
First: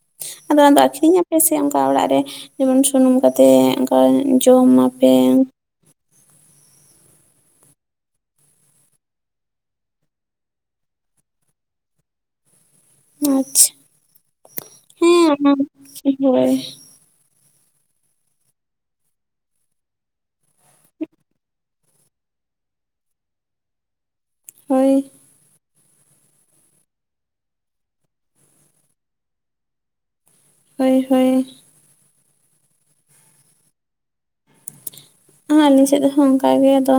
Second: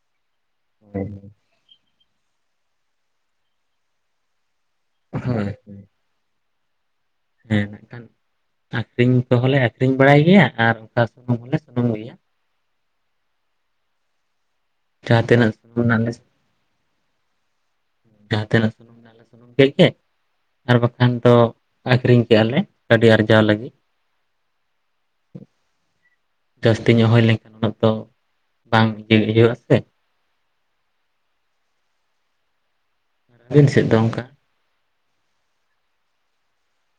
Speaker 2: ᱾ ᱟᱫᱚ, ᱟᱫᱚ ᱟᱠᱷᱨᱤᱧᱟ ᱯᱮ? ᱥᱮ ᱥᱮ, ᱚᱱᱠᱟ ᱚᱲᱟᱜ ᱨᱮ ᱡᱮᱢᱚᱱ ᱥᱩᱱᱩᱢ ᱠᱟᱛᱮ, ᱚᱱᱠᱟ ᱡᱚᱢᱟᱯ
Speaker 1: ᱦᱚᱭ, ᱦᱚᱭ ᱾ ᱦᱮᱸ, ᱱᱟᱠᱷᱟᱱ *inaudible* ᱟᱠᱷᱨᱤᱧ ᱠᱚᱦᱚᱸᱞᱮ, ᱟᱠᱷᱨᱤᱧ ᱵᱟᱲᱟᱭ ᱜᱮᱭᱟ ᱾ ᱟᱨ ᱚᱱᱠᱟ ᱥᱩᱱᱩᱢ ᱦᱚᱸᱞᱮ, ᱥᱩᱱᱩᱢ ᱜᱮᱭᱟ ᱾
Speaker 2: ᱟᱪᱪᱷᱟ, ᱦᱮᱸᱻ
Speaker 1: ᱡᱟᱦᱟᱸ
Speaker 2: *unintelligible*
Speaker 1: ᱛᱤᱱᱟᱹᱜ ᱥᱩᱱᱩᱢ ᱨᱮᱱᱟᱜ
Speaker 2: ᱚᱱᱟᱢᱟ
Speaker 1: ᱞᱮ
Speaker 2: *unintelligible*
Speaker 1: ᱡᱟᱦᱟᱸ ᱛᱱᱟ ᱥᱩᱱᱩᱢᱮᱱᱟ ᱾ *inaudible* ᱥᱩᱱᱩᱢ ᱠᱮᱫ ᱜᱮ ᱟᱨ ᱵᱟᱠᱷᱟᱱ ᱫᱚ, ᱟᱹᱷᱨᱤᱧ ᱠᱮᱜᱼᱟ ᱞᱮ ᱠᱟᱹᱣᱰᱤ ᱟᱨᱡᱟᱣ ᱞᱟᱹᱜᱤᱫ ᱾
Speaker 2: ᱦᱳᱭ ᱾
Speaker 1: ᱡᱟᱹᱥᱛᱤ ᱧᱚᱜ, ᱦᱩᱭ ᱞᱮᱱᱠᱷᱟᱱ ᱩᱱᱟᱹᱜ ᱫᱚ, ᱵᱟᱝ ᱜᱤ ᱦᱩᱭᱩᱜᱼᱟ ᱥᱮ?
Speaker 2: ᱦᱳᱭ ᱦᱳᱭ ᱾
Speaker 1: ᱟᱹᱵᱤᱱ ᱥᱮᱫ ᱫᱚ ᱚᱱᱠᱟ ᱾
Speaker 2: ᱟᱞᱤᱧ ᱥᱮᱫ ᱦᱚᱸ ᱚᱱᱠᱟ ᱜᱮ, ᱟᱫᱚ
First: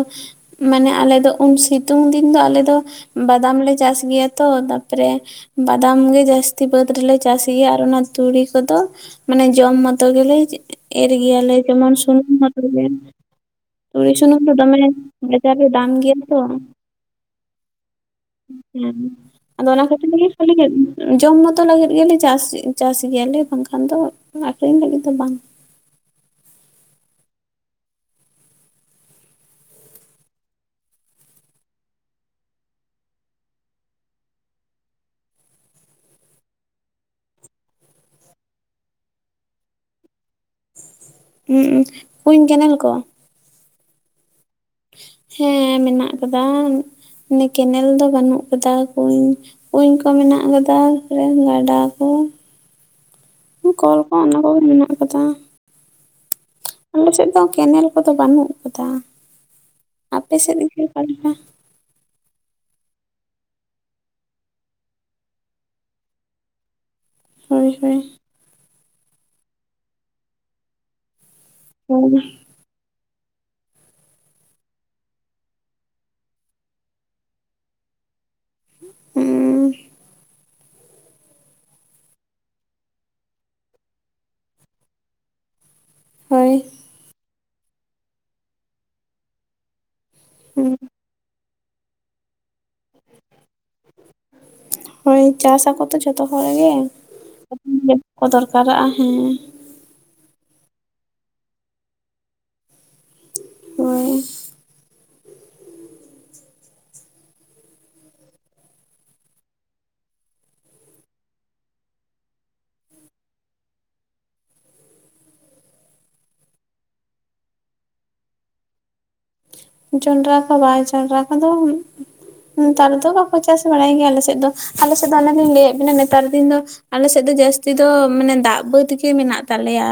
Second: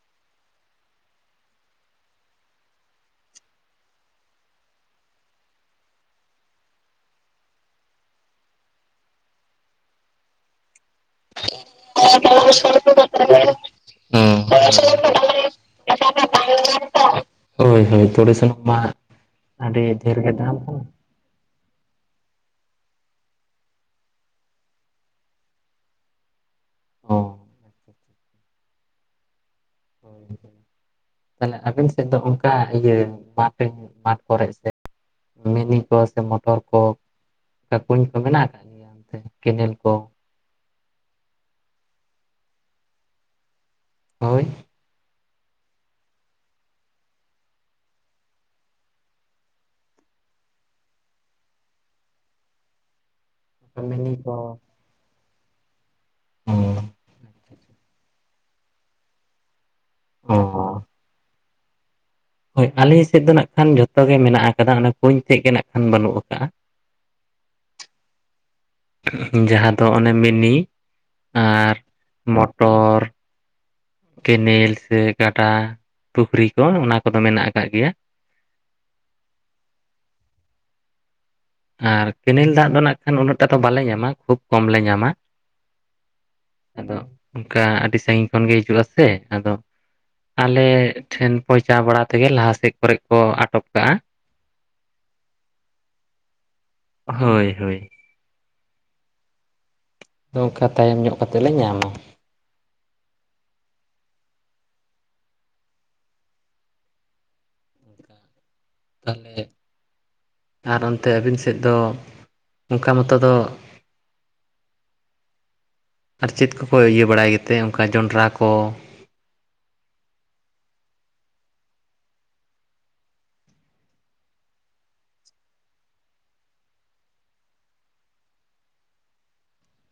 Speaker 2: ᱢᱟᱱᱮ ᱟᱞᱮ ᱫᱚ ᱩᱱ ᱥᱤᱛᱩᱝ ᱫᱤᱱ ᱫᱚ ᱟᱞᱮ ᱫᱚ ᱵᱟᱫᱟᱢ ᱞᱮ ᱪᱟᱥ ᱜᱮᱭᱟ ᱛᱚ, ᱛᱟᱯᱚᱨᱮ ᱵᱟᱫᱟᱢ ᱜᱮ ᱡᱟᱹᱥᱛᱤ, ᱵᱟᱹᱫᱽ ᱨᱮᱞᱮ ᱪᱟᱥ ᱜᱮᱭᱟ ᱾ ᱟᱨ ᱚᱱᱟ ᱛᱩᱲᱤ ᱠᱚᱫᱚ ᱢᱟᱱᱮ ᱡᱚᱢ ᱢᱚᱛᱚ, ᱜᱮᱞᱮ ᱮᱨ ᱜᱮᱭᱟ ᱞᱮ, ᱡᱮᱢᱚᱱ ᱥᱩᱱᱩᱢ ᱢᱚᱛᱚ ᱜᱮ ᱾ ᱛᱩᱲᱤ ᱥᱩᱱᱩᱢ ᱫᱚ ᱫᱚᱢᱮ ᱱᱮᱛᱟᱨ ᱫᱚ ᱫᱟᱢ ᱜᱮᱭᱟ ᱛᱚ ᱾
Speaker 1: ᱦᱳᱭ ᱦᱳᱭ ᱾ ᱛᱚᱲᱤᱥ *unintelligible*
Speaker 2: ᱦᱮᱸ ᱟᱫᱚ ᱚᱱᱟ ᱠᱷᱟᱹᱛᱤᱨ ᱛᱮᱜᱮ ᱠᱩᱞᱤ
Speaker 1: ᱫᱟᱢ
Speaker 2: ᱠᱮᱫ
Speaker 1: ᱠᱟᱱᱟ
Speaker 2: ᱢᱮ ᱾ *unintelligible* ᱡᱚᱢ ᱢᱚᱛᱚ ᱞᱟᱹᱜᱤᱫ ᱜᱮᱞᱮ ᱪᱟᱥ, ᱪᱟᱥ ᱜᱮᱭᱟᱞᱮ, ᱵᱟᱝᱠᱷᱟᱱ ᱫᱚ ᱟᱠᱷᱨᱤᱧ ᱞᱟᱹᱜᱤᱫ ᱫᱚ ᱵᱟᱝ?
Speaker 1: *unintelligible*
Speaker 2: *unintelligible*
Speaker 1: ᱛᱟᱦᱞᱮ ᱟᱵᱤᱱ ᱥᱮᱫ ᱫᱚ ᱚᱱᱠᱟ ᱤᱭᱟᱹ ᱵᱟᱵᱮᱱ *unintelligible* ᱠᱚᱨᱮ ᱥᱮ ᱢᱤᱱᱤ ᱠᱚ ᱥᱮ ᱢᱚᱴᱚᱨ ᱠᱚ ᱠᱩᱧ ᱠᱚ ᱢᱮᱱᱟᱜ ᱟᱠᱟᱫ ᱜᱮᱭᱟ ᱾ ᱚᱱᱛᱮ ᱠᱮᱱᱮᱞ ᱠᱚ
Speaker 2: ᱠᱩᱧ ᱠᱮᱱᱮᱞ ᱠᱚ?
Speaker 1: ᱦᱳᱭ
Speaker 2: ᱦᱮᱸ ᱢᱮᱱᱟᱜ ᱟᱠᱟᱫᱟ, ᱠᱮᱱᱮᱞ ᱫᱚ ᱵᱟᱹᱱᱩᱜ ᱠᱟᱫᱟ, ᱠᱩᱧ ᱠᱩᱧ ᱠᱚ ᱢᱮᱱᱟᱜ ᱟᱠᱟᱫᱟ, ᱛᱟᱯᱚᱨᱮ ᱜᱟᱰᱟ ᱠᱚ ᱠᱚᱞ ᱠᱚ ᱚᱱᱟ ᱠᱚᱜᱮ ᱢᱮᱱᱟᱜ ᱠᱟᱫᱟ ᱾ ᱟᱞᱮ ᱥᱮᱫ ᱫᱚ ᱠᱮᱱᱮᱞ ᱠᱚᱫᱚ ᱵᱟᱹᱱᱩᱜ ᱟᱠᱟᱫᱟ,
Speaker 1: ᱚ
Speaker 2: ᱟᱯᱮ ᱥᱮᱫ ᱨᱮ ᱚᱠᱟᱞᱮᱠᱟ?
Speaker 1: ᱦᱳᱭ ᱟᱞᱮ ᱥᱮᱫ ᱫᱚ ᱱᱟᱜ ᱠᱷᱟᱱ ᱡᱷᱚᱛᱚ ᱜᱮ ᱢᱮᱱᱟᱜ ᱟᱠᱟᱫᱟ, ᱚᱱᱟ ᱠᱩᱧ ᱛᱮᱫ ᱜᱮ ᱱᱟᱜ ᱠᱷᱟᱱ ᱵᱟᱹᱱᱩᱜ ᱟᱠᱟᱜᱼᱟ ᱾‌
Speaker 2: ᱦᱳᱭ ᱦᱳᱭ
Speaker 1: ᱡᱟᱦᱟᱸ ᱫᱚ ᱚᱱᱮ ᱢᱤᱱᱤ ᱟᱨ ᱢᱚᱴᱚᱨ ᱠᱮᱱᱮᱞ ᱥᱮ ᱜᱟᱰᱟ ᱯᱩᱠᱷᱨᱤ ᱠᱚ ᱚᱱᱟ ᱠᱚᱫᱚ ᱢᱮᱱᱟᱜ ᱟᱠᱟᱫ ᱜᱮᱭᱟ ᱾
Speaker 2: ᱦᱩᱸ
Speaker 1: ᱟᱨ ᱠᱮᱱᱮᱞ ᱫᱟᱜ ᱫᱚ ᱱᱟᱜ ᱠᱷᱟᱱ ᱩᱱᱟᱹᱜᱴᱟ ᱫᱚ ᱵᱟᱞᱮ ᱧᱟᱢᱟ ᱠᱷᱩᱵ ᱠᱚᱢ ᱞᱮ ᱧᱟᱢᱟ ᱾
Speaker 2: ᱦᱳᱭ
Speaker 1: ᱟᱫᱚ ᱚᱱᱠᱟ ᱟᱹᱰᱤ ᱥᱟᱺᱜᱤᱧ ᱠᱷᱚᱱ ᱜᱮ ᱦᱤᱡᱩᱜᱼᱟ ᱥᱮ, ᱟᱫᱚ ᱟᱞᱮ ᱴᱷᱮᱱ ᱯᱳᱶᱪᱷᱟᱣ ᱵᱟᱲᱟ ᱛᱮᱜᱮ ᱞᱟᱦᱟᱥᱮᱫ ᱠᱚᱨᱮ ᱠᱚ ᱟᱴᱚᱠ ᱠᱟᱜᱼᱟ ᱾
Speaker 2: ᱦᱳᱭ ᱪᱟᱥ ᱟᱠᱚ ᱛᱚ ᱡᱚᱛᱚ ᱦᱚᱲ ᱜᱮ ᱾
Speaker 1: ᱦᱳᱭ ᱦᱳᱭ᱾
Speaker 2: *unintelligible* ᱜᱮᱠᱚ ᱫᱚᱨᱠᱟᱨᱟᱜᱼᱟ, ᱦᱮᱸ
Speaker 1: ᱱᱚᱝᱠᱟ ᱛᱟᱭᱚᱢ ᱧᱚᱜ ᱠᱟᱛᱮᱫ ᱞᱮ ᱧᱟᱢᱟ ᱾
Speaker 2: ᱦᱚᱭ
Speaker 1: ᱛᱟᱦᱚᱞᱮ ᱟᱨ ᱚᱱᱛᱮ ᱟᱹᱵᱤᱱ ᱥᱮᱫ ᱫᱚ ᱚᱱᱠᱟ ᱢᱚᱛᱚ ᱫᱚ ᱟᱨ ᱪᱮᱫ ᱠᱚᱠᱚ ᱤᱭᱟᱹ ᱵᱟᱲᱟᱭ ᱜᱮᱛᱮ? ᱚᱱᱠᱟ ᱡᱚᱸᱰᱨᱟ ᱠᱚ ᱾
Speaker 2: ᱡᱚᱱᱰᱨᱟ ᱠᱚ ᱵᱟᱭ ᱡᱚᱸᱰᱨᱟ ᱠᱚᱫᱚ ᱱᱮᱛᱟᱨ ᱫᱚ ᱵᱟᱠᱚ ᱪᱟᱥ ᱵᱟᱲᱟᱭ ᱜᱮᱭᱟ ᱟᱞᱮᱥᱮᱫ ᱫᱚ, ᱟᱞᱮ ᱫᱚ ᱚᱱᱟᱞᱤᱧ ᱞᱟᱹᱭᱮᱫ ᱵᱤᱱᱟ ᱱᱮᱛᱟᱨ ᱫᱤᱱ ᱫᱚ ᱟᱞᱮ ᱥᱮᱫ ᱫᱚ ᱡᱟᱹᱥᱛᱤ ᱫᱚ ᱢᱟᱱᱮ ᱫᱟᱜ ᱵᱟᱹᱫᱽ ᱜᱮ ᱢᱮᱱᱟᱜ ᱛᱟᱞᱮᱭᱟ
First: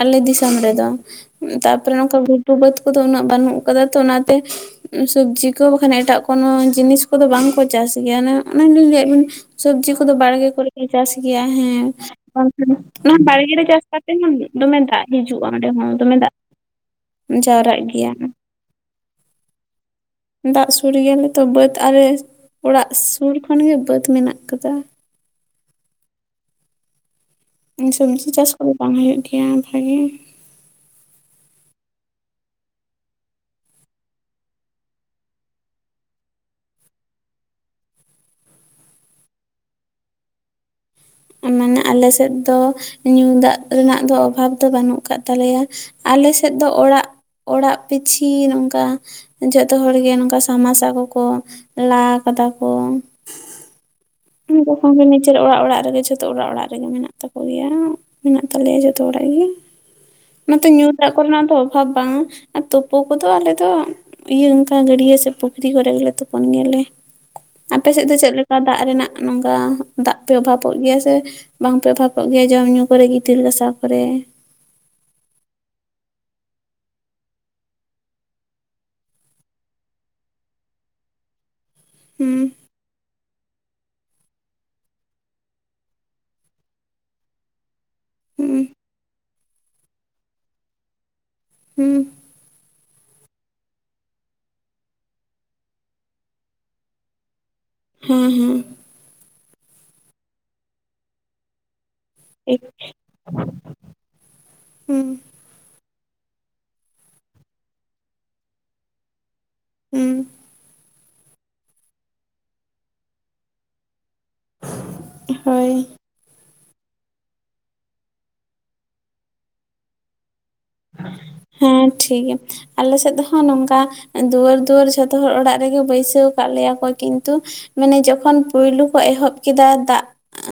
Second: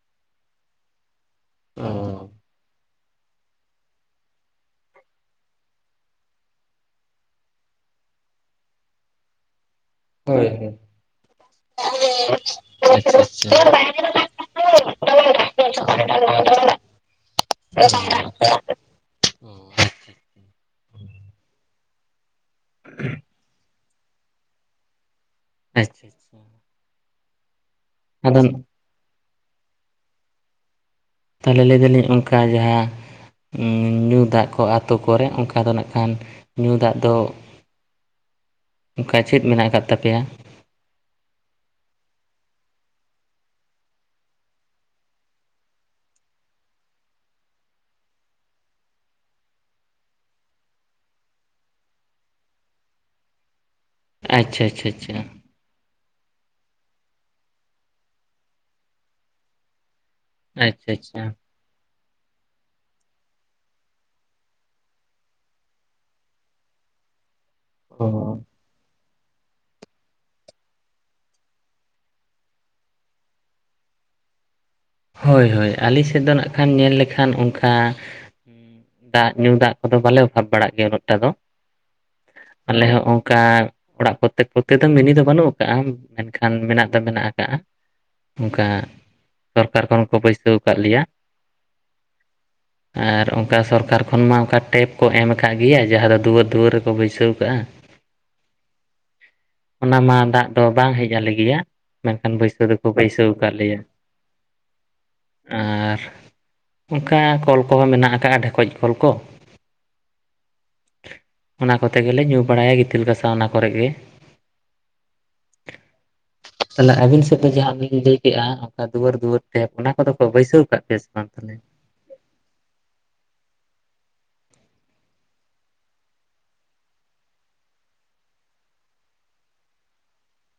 Speaker 2: ᱟᱞᱮ ᱫᱤᱥᱚᱢ ᱨᱮᱫᱚ ᱾
Speaker 1: ᱚ
Speaker 2: ᱛᱟᱨᱯᱚᱨᱮ ᱱᱚᱝᱠᱟ ᱜᱩᱴᱩ ᱵᱟᱹᱫ ᱠᱚᱫᱚ ᱩᱱᱟᱹᱜ ᱵᱟᱹᱱᱩᱜ ᱠᱟᱫᱟ ᱛᱚ ᱚᱱᱟᱛᱮ ᱥᱚᱵᱽᱡᱤ ᱠᱚ ᱵᱟᱠᱷᱟᱱ ᱮᱴᱟᱜ ᱠᱳᱱᱳ ᱡᱤᱱᱤᱥ ᱠᱚᱫᱚ ᱵᱟᱝᱠᱚ ᱪᱟᱥ ᱜᱮᱭᱟ ᱮ ᱚᱱᱟ ᱞᱤᱧ ᱞᱟᱹᱮᱫ ᱵᱤᱱ ᱾ ᱥᱚᱵᱡᱤ ᱩᱱᱠᱩ ᱫᱚ ᱵᱟᱲᱜᱮ
Speaker 1: ᱦᱳᱭ
Speaker 2: ᱠᱚᱨᱮ
Speaker 1: ᱦᱳᱭ
Speaker 2: ᱠᱚ ᱪᱟᱥ ᱜᱮᱭᱟ ᱦᱮᱸ, ᱵᱟᱝᱠᱷᱟᱱ ᱚᱱᱟ
Speaker 1: ᱟᱪᱪᱷᱟ ᱟᱪᱪᱷᱟ᱾
Speaker 2: ᱵᱟᱲᱜᱮ ᱪᱟᱥ ᱠᱟᱛᱮ ᱦᱚᱸ ᱫᱚᱢᱮ ᱫᱟᱜ ᱦᱤᱡᱩᱜᱼᱟ ᱚᱸᱰᱮ ᱦᱚᱸ ᱾ ᱫᱚᱢᱮ ᱫᱟᱜ ᱡᱟᱣᱨᱟᱜ ᱜᱮᱭᱟ ᱾ ᱫᱟᱜ ᱥᱩᱨ ᱜᱮᱭᱟᱞᱮ ᱛᱚ, ᱵᱟᱹᱫᱽ ᱟᱞᱮ ᱚᱲᱟᱜ ᱥᱩᱨ ᱠᱷᱚᱱ ᱜᱮ ᱵᱟᱹᱫᱽ ᱢᱮᱱᱟᱜ ᱟᱠᱟᱫᱟ ᱾
Speaker 1: ᱟᱪᱪᱷᱟᱼᱪᱷᱟ ᱾
Speaker 2: ᱥᱚᱵᱥᱤ
Speaker 1: ᱟᱫᱚ
Speaker 2: ᱪᱟᱥ ᱠᱚᱫᱚ ᱵᱟᱝ ᱦᱩᱭᱩᱜ ᱜᱮᱭᱟ ᱵᱷᱟᱜᱤ ᱾
Speaker 1: ᱛᱟᱦᱚᱞᱮ ᱞᱟᱹᱭ ᱫᱟᱹᱞᱤᱧ ᱚᱱᱠᱟ ᱡᱟᱦᱟᱸ ᱧᱩ ᱫᱟᱜ ᱠᱚ ᱟᱛᱩ ᱠᱚᱨᱮ ᱚᱱᱠᱟ ᱫᱚ ᱱᱟᱜ ᱠᱷᱟᱱ ᱧᱩ ᱫᱟᱜ ᱫᱚ ᱚᱱᱠᱟ ᱪᱮᱫ ᱢᱮᱱᱟᱜ ᱟᱠᱟᱫ ᱛᱟᱯᱮᱭᱟ?
Speaker 2: ᱢᱟᱱᱮ ᱟᱞᱮ ᱥᱮᱫ ᱫᱚ ᱧᱩ ᱫᱟᱜ ᱨᱮᱱᱟᱜ ᱫᱚ ᱚᱵᱷᱟᱵᱽ ᱫᱚ ᱵᱟᱹᱱᱩᱜ ᱟᱠᱟᱜ ᱛᱟᱞᱮᱭᱟ ᱾ ᱟᱞᱮ ᱥᱮᱫ ᱫᱚ ᱚᱲᱟᱜ ᱚᱲᱟᱜ ᱯᱤᱪᱷᱤ ᱱᱚᱝᱠᱟ ᱡᱚᱛᱚ ᱦᱚᱲ ᱜᱮ ᱱᱚᱝᱠᱟ ᱥᱟᱢ ᱢᱟᱨᱥᱟᱞ ᱠᱚᱠᱚ ᱞᱟ ᱠᱟᱫᱟ ᱠᱚ ᱾
Speaker 1: ᱟᱪᱪᱷᱟ ᱟᱪᱪᱷᱟ
Speaker 2: *unintelligible* ᱜᱮ
Speaker 1: ᱟᱪᱪᱷᱟ
Speaker 2: ᱱᱤᱡᱮᱨ ᱚᱲᱟᱜ ᱚᱲᱟᱜ ᱨᱮᱜᱮ ᱡᱚᱛᱚ ᱚᱲᱟᱜ ᱚᱲᱟᱜ ᱨᱮᱜᱮ ᱢᱮᱱᱟᱜ ᱛᱟᱠᱚ ᱜᱮᱭᱟ, ᱢᱮᱱᱟᱜ ᱛᱟᱞᱮᱭᱟ ᱡᱚᱛᱚ ᱚᱲᱟᱜ ᱜᱮ ᱾ ᱚᱱᱟᱛᱮ ᱧᱩ
Speaker 1: ᱟᱪᱪᱷᱟ
Speaker 2: ᱫᱟᱜ
Speaker 1: ᱟᱪᱪᱷᱟ
Speaker 2: ᱠᱚᱨᱮᱱᱟᱜ ᱫᱚ ᱚᱵᱷᱟᱵᱽ ᱵᱟᱝᱼᱟ ᱾ ᱟᱨ ᱛᱳᱯᱳ ᱠᱚᱫᱚ ᱟᱞᱮ ᱫᱚ ᱤᱭᱟᱹ ᱚᱱᱠᱟ ᱜᱟᱹᱰᱭᱟᱹ ᱥᱮ ᱯᱩᱠᱷᱨᱤ ᱠᱚᱨᱮ ᱜᱮᱞᱮ ᱛᱩᱯᱳᱱ ᱜᱮᱭᱟᱞᱮ ᱾ ᱟᱯᱮ ᱥᱮᱫ ᱫᱚ
Speaker 1: ᱚ᱾
Speaker 2: ᱪᱮᱫᱞᱮᱠᱟ ᱫᱟᱜ ᱨᱮᱱᱟᱜ ᱱᱚᱝᱠᱟ ᱫᱟᱜ ᱯᱮ ᱚᱵᱷᱟᱵᱚᱜ ᱜᱮᱭᱟ? ᱛᱮ ᱵᱟᱝᱯᱮ ᱚᱵᱷᱟᱯᱚᱜ ᱜᱮᱭᱟ ᱡᱚᱢᱧᱩ ᱠᱚᱨᱮ ᱜᱤᱛᱤᱞ ᱦᱟᱥᱟᱣ ᱠᱚᱨᱮ?
Speaker 1: ᱦᱳᱭ ᱦᱳᱭ, ᱟᱞᱤ ᱥᱮᱫ ᱫᱚ ᱱᱟᱜ ᱠᱷᱟᱱ ᱧᱮᱞ ᱞᱮᱠᱷᱟᱱ ᱚᱱᱠᱷᱟ ᱫᱟᱜ ᱧᱩ ᱫᱟᱜ ᱠᱚᱫᱚ ᱵᱟᱞᱮ ᱚᱵᱷᱟᱵᱽ ᱵᱟᱲᱟᱜ ᱜᱮᱭᱟ ᱱᱚᱛᱮ ᱫᱚ ᱾
Speaker 2: ᱦᱩᱸ ᱾
Speaker 1: ᱟᱞᱮ ᱦᱚᱸ ᱚᱱᱠᱟ ᱚᱲᱟᱜ ᱯᱨᱚᱛᱛᱮᱠ ᱯᱨᱚᱛᱛᱮᱠ ᱫᱚ ᱢᱤᱱᱤ ᱫᱚ ᱵᱟᱹᱱᱩᱜ ᱟᱠᱟᱜᱼᱟ, ᱢᱮᱱᱠᱷᱟᱱ ᱢᱮᱱᱟᱜ ᱫᱚ ᱢᱮᱱᱟᱜ ᱟᱠᱟᱜᱼᱟ ᱾
Speaker 2: ᱦᱩᱸ
Speaker 1: ᱚᱱᱠᱟ ᱥᱚᱨᱠᱟᱨ ᱠᱷᱚᱱ ᱠᱚ ᱵᱟᱹᱭᱥᱟᱹᱣ ᱟᱠᱟᱫ ᱞᱮᱭᱟ ᱾
Speaker 2: ᱦᱩᱸ ᱾
Speaker 1: ᱟᱨ ᱚᱱᱠᱟ ᱥᱚᱨᱠᱟᱨ ᱠᱷᱚᱱ ᱢᱟ ᱚᱱᱠᱟ ᱴᱮᱯ ᱠᱚ ᱮᱢ ᱠᱟᱜ ᱜᱮᱭᱟ, ᱡᱟᱦᱟᱸ ᱫᱚ ᱫᱩᱣᱟᱹᱨ ᱫᱩᱣᱟᱹᱨ ᱨᱮᱠᱚ ᱵᱟᱹᱭᱥᱟᱹᱣ ᱠᱟᱜᱼᱟ ᱾
Speaker 2: ᱦᱮᱸ ᱦᱩᱸ ᱾
Speaker 1: ᱚᱱᱟ ᱢᱟ ᱫᱟᱜ ᱫᱚ ᱵᱟᱝ ᱦᱮᱡ ᱟᱞᱮᱜᱮᱭᱟ, ᱢᱮᱱᱠᱷᱟᱱ
Speaker 2: ᱴᱷᱤᱠ
Speaker 1: ᱵᱟᱹᱭᱥᱟᱹᱣ ᱫᱚᱠᱚ ᱵᱟᱹᱭᱥᱟᱹᱣ ᱟᱠᱟᱫ ᱞᱮᱭᱟ ᱾
Speaker 2: ᱦᱩᱸ ᱾
Speaker 1: ᱟᱨ ᱚᱱᱠᱟ ᱠᱚᱞ ᱠᱚᱦᱚᱸ ᱢᱮᱱᱟᱜ ᱟᱠᱟᱜᱼᱟ, ᱰᱷᱮᱠᱚᱡ ᱠᱚᱞ ᱠᱚ ᱾
Speaker 2: ᱦᱩᱸ ᱾
Speaker 1: ᱚᱱᱟ ᱠᱚᱛᱮ ᱜᱮᱞᱮ ᱧᱩ ᱵᱟᱲᱟᱭᱟ ᱜᱤᱛᱤᱞ ᱜᱟᱥᱟᱣ ᱚᱱᱟ ᱠᱚᱨᱮ ᱜᱮ ᱾
Speaker 2: ᱦᱳᱭ ᱾
Speaker 1: ᱛᱟᱞᱦᱮ ᱟᱹᱵᱤᱱ ᱥᱮᱫ ᱫᱚ ᱡᱟᱦᱟᱸ ᱞᱤᱧ ᱞᱟᱹᱭ ᱠᱮᱜᱼᱟ, ᱚᱱᱠᱟ ᱫᱩᱣᱟᱹᱨ ᱫᱩᱣᱟᱹᱨ ᱴᱮᱯ ᱚᱱᱟ ᱠᱚᱫᱚ ᱠᱚ ᱵᱟᱹᱭᱥᱟᱹᱣ ᱠᱟᱜ ᱯᱮᱭᱟ ᱥᱮ ᱵᱟᱝ ᱛᱟᱦᱚᱞᱮ?
Speaker 2: ᱦᱮᱸ, ᱴᱷᱤᱠ ᱜᱮᱭᱟ ᱾ ᱟᱞᱮ ᱥᱮᱫ ᱦᱟᱸᱜ ᱱᱚᱝᱠᱟ ᱫᱩᱣᱟᱹᱨ ᱫᱩᱣᱟᱹᱨ ᱡᱷᱚᱛᱚ ᱦᱚᱲ ᱚᱲᱟᱜ ᱨᱮᱜᱮ ᱵᱟᱹᱭᱥᱟᱹᱣ ᱠᱟᱜ ᱞᱮᱭᱟ ᱠᱚ, ᱠᱤᱱᱛᱩ ᱢᱟᱱᱮ ᱡᱚᱠᱷᱚᱱ ᱯᱳᱭᱞᱩ ᱠᱚ ᱮᱦᱚᱵ ᱠᱮᱫᱟ ᱫᱟᱜ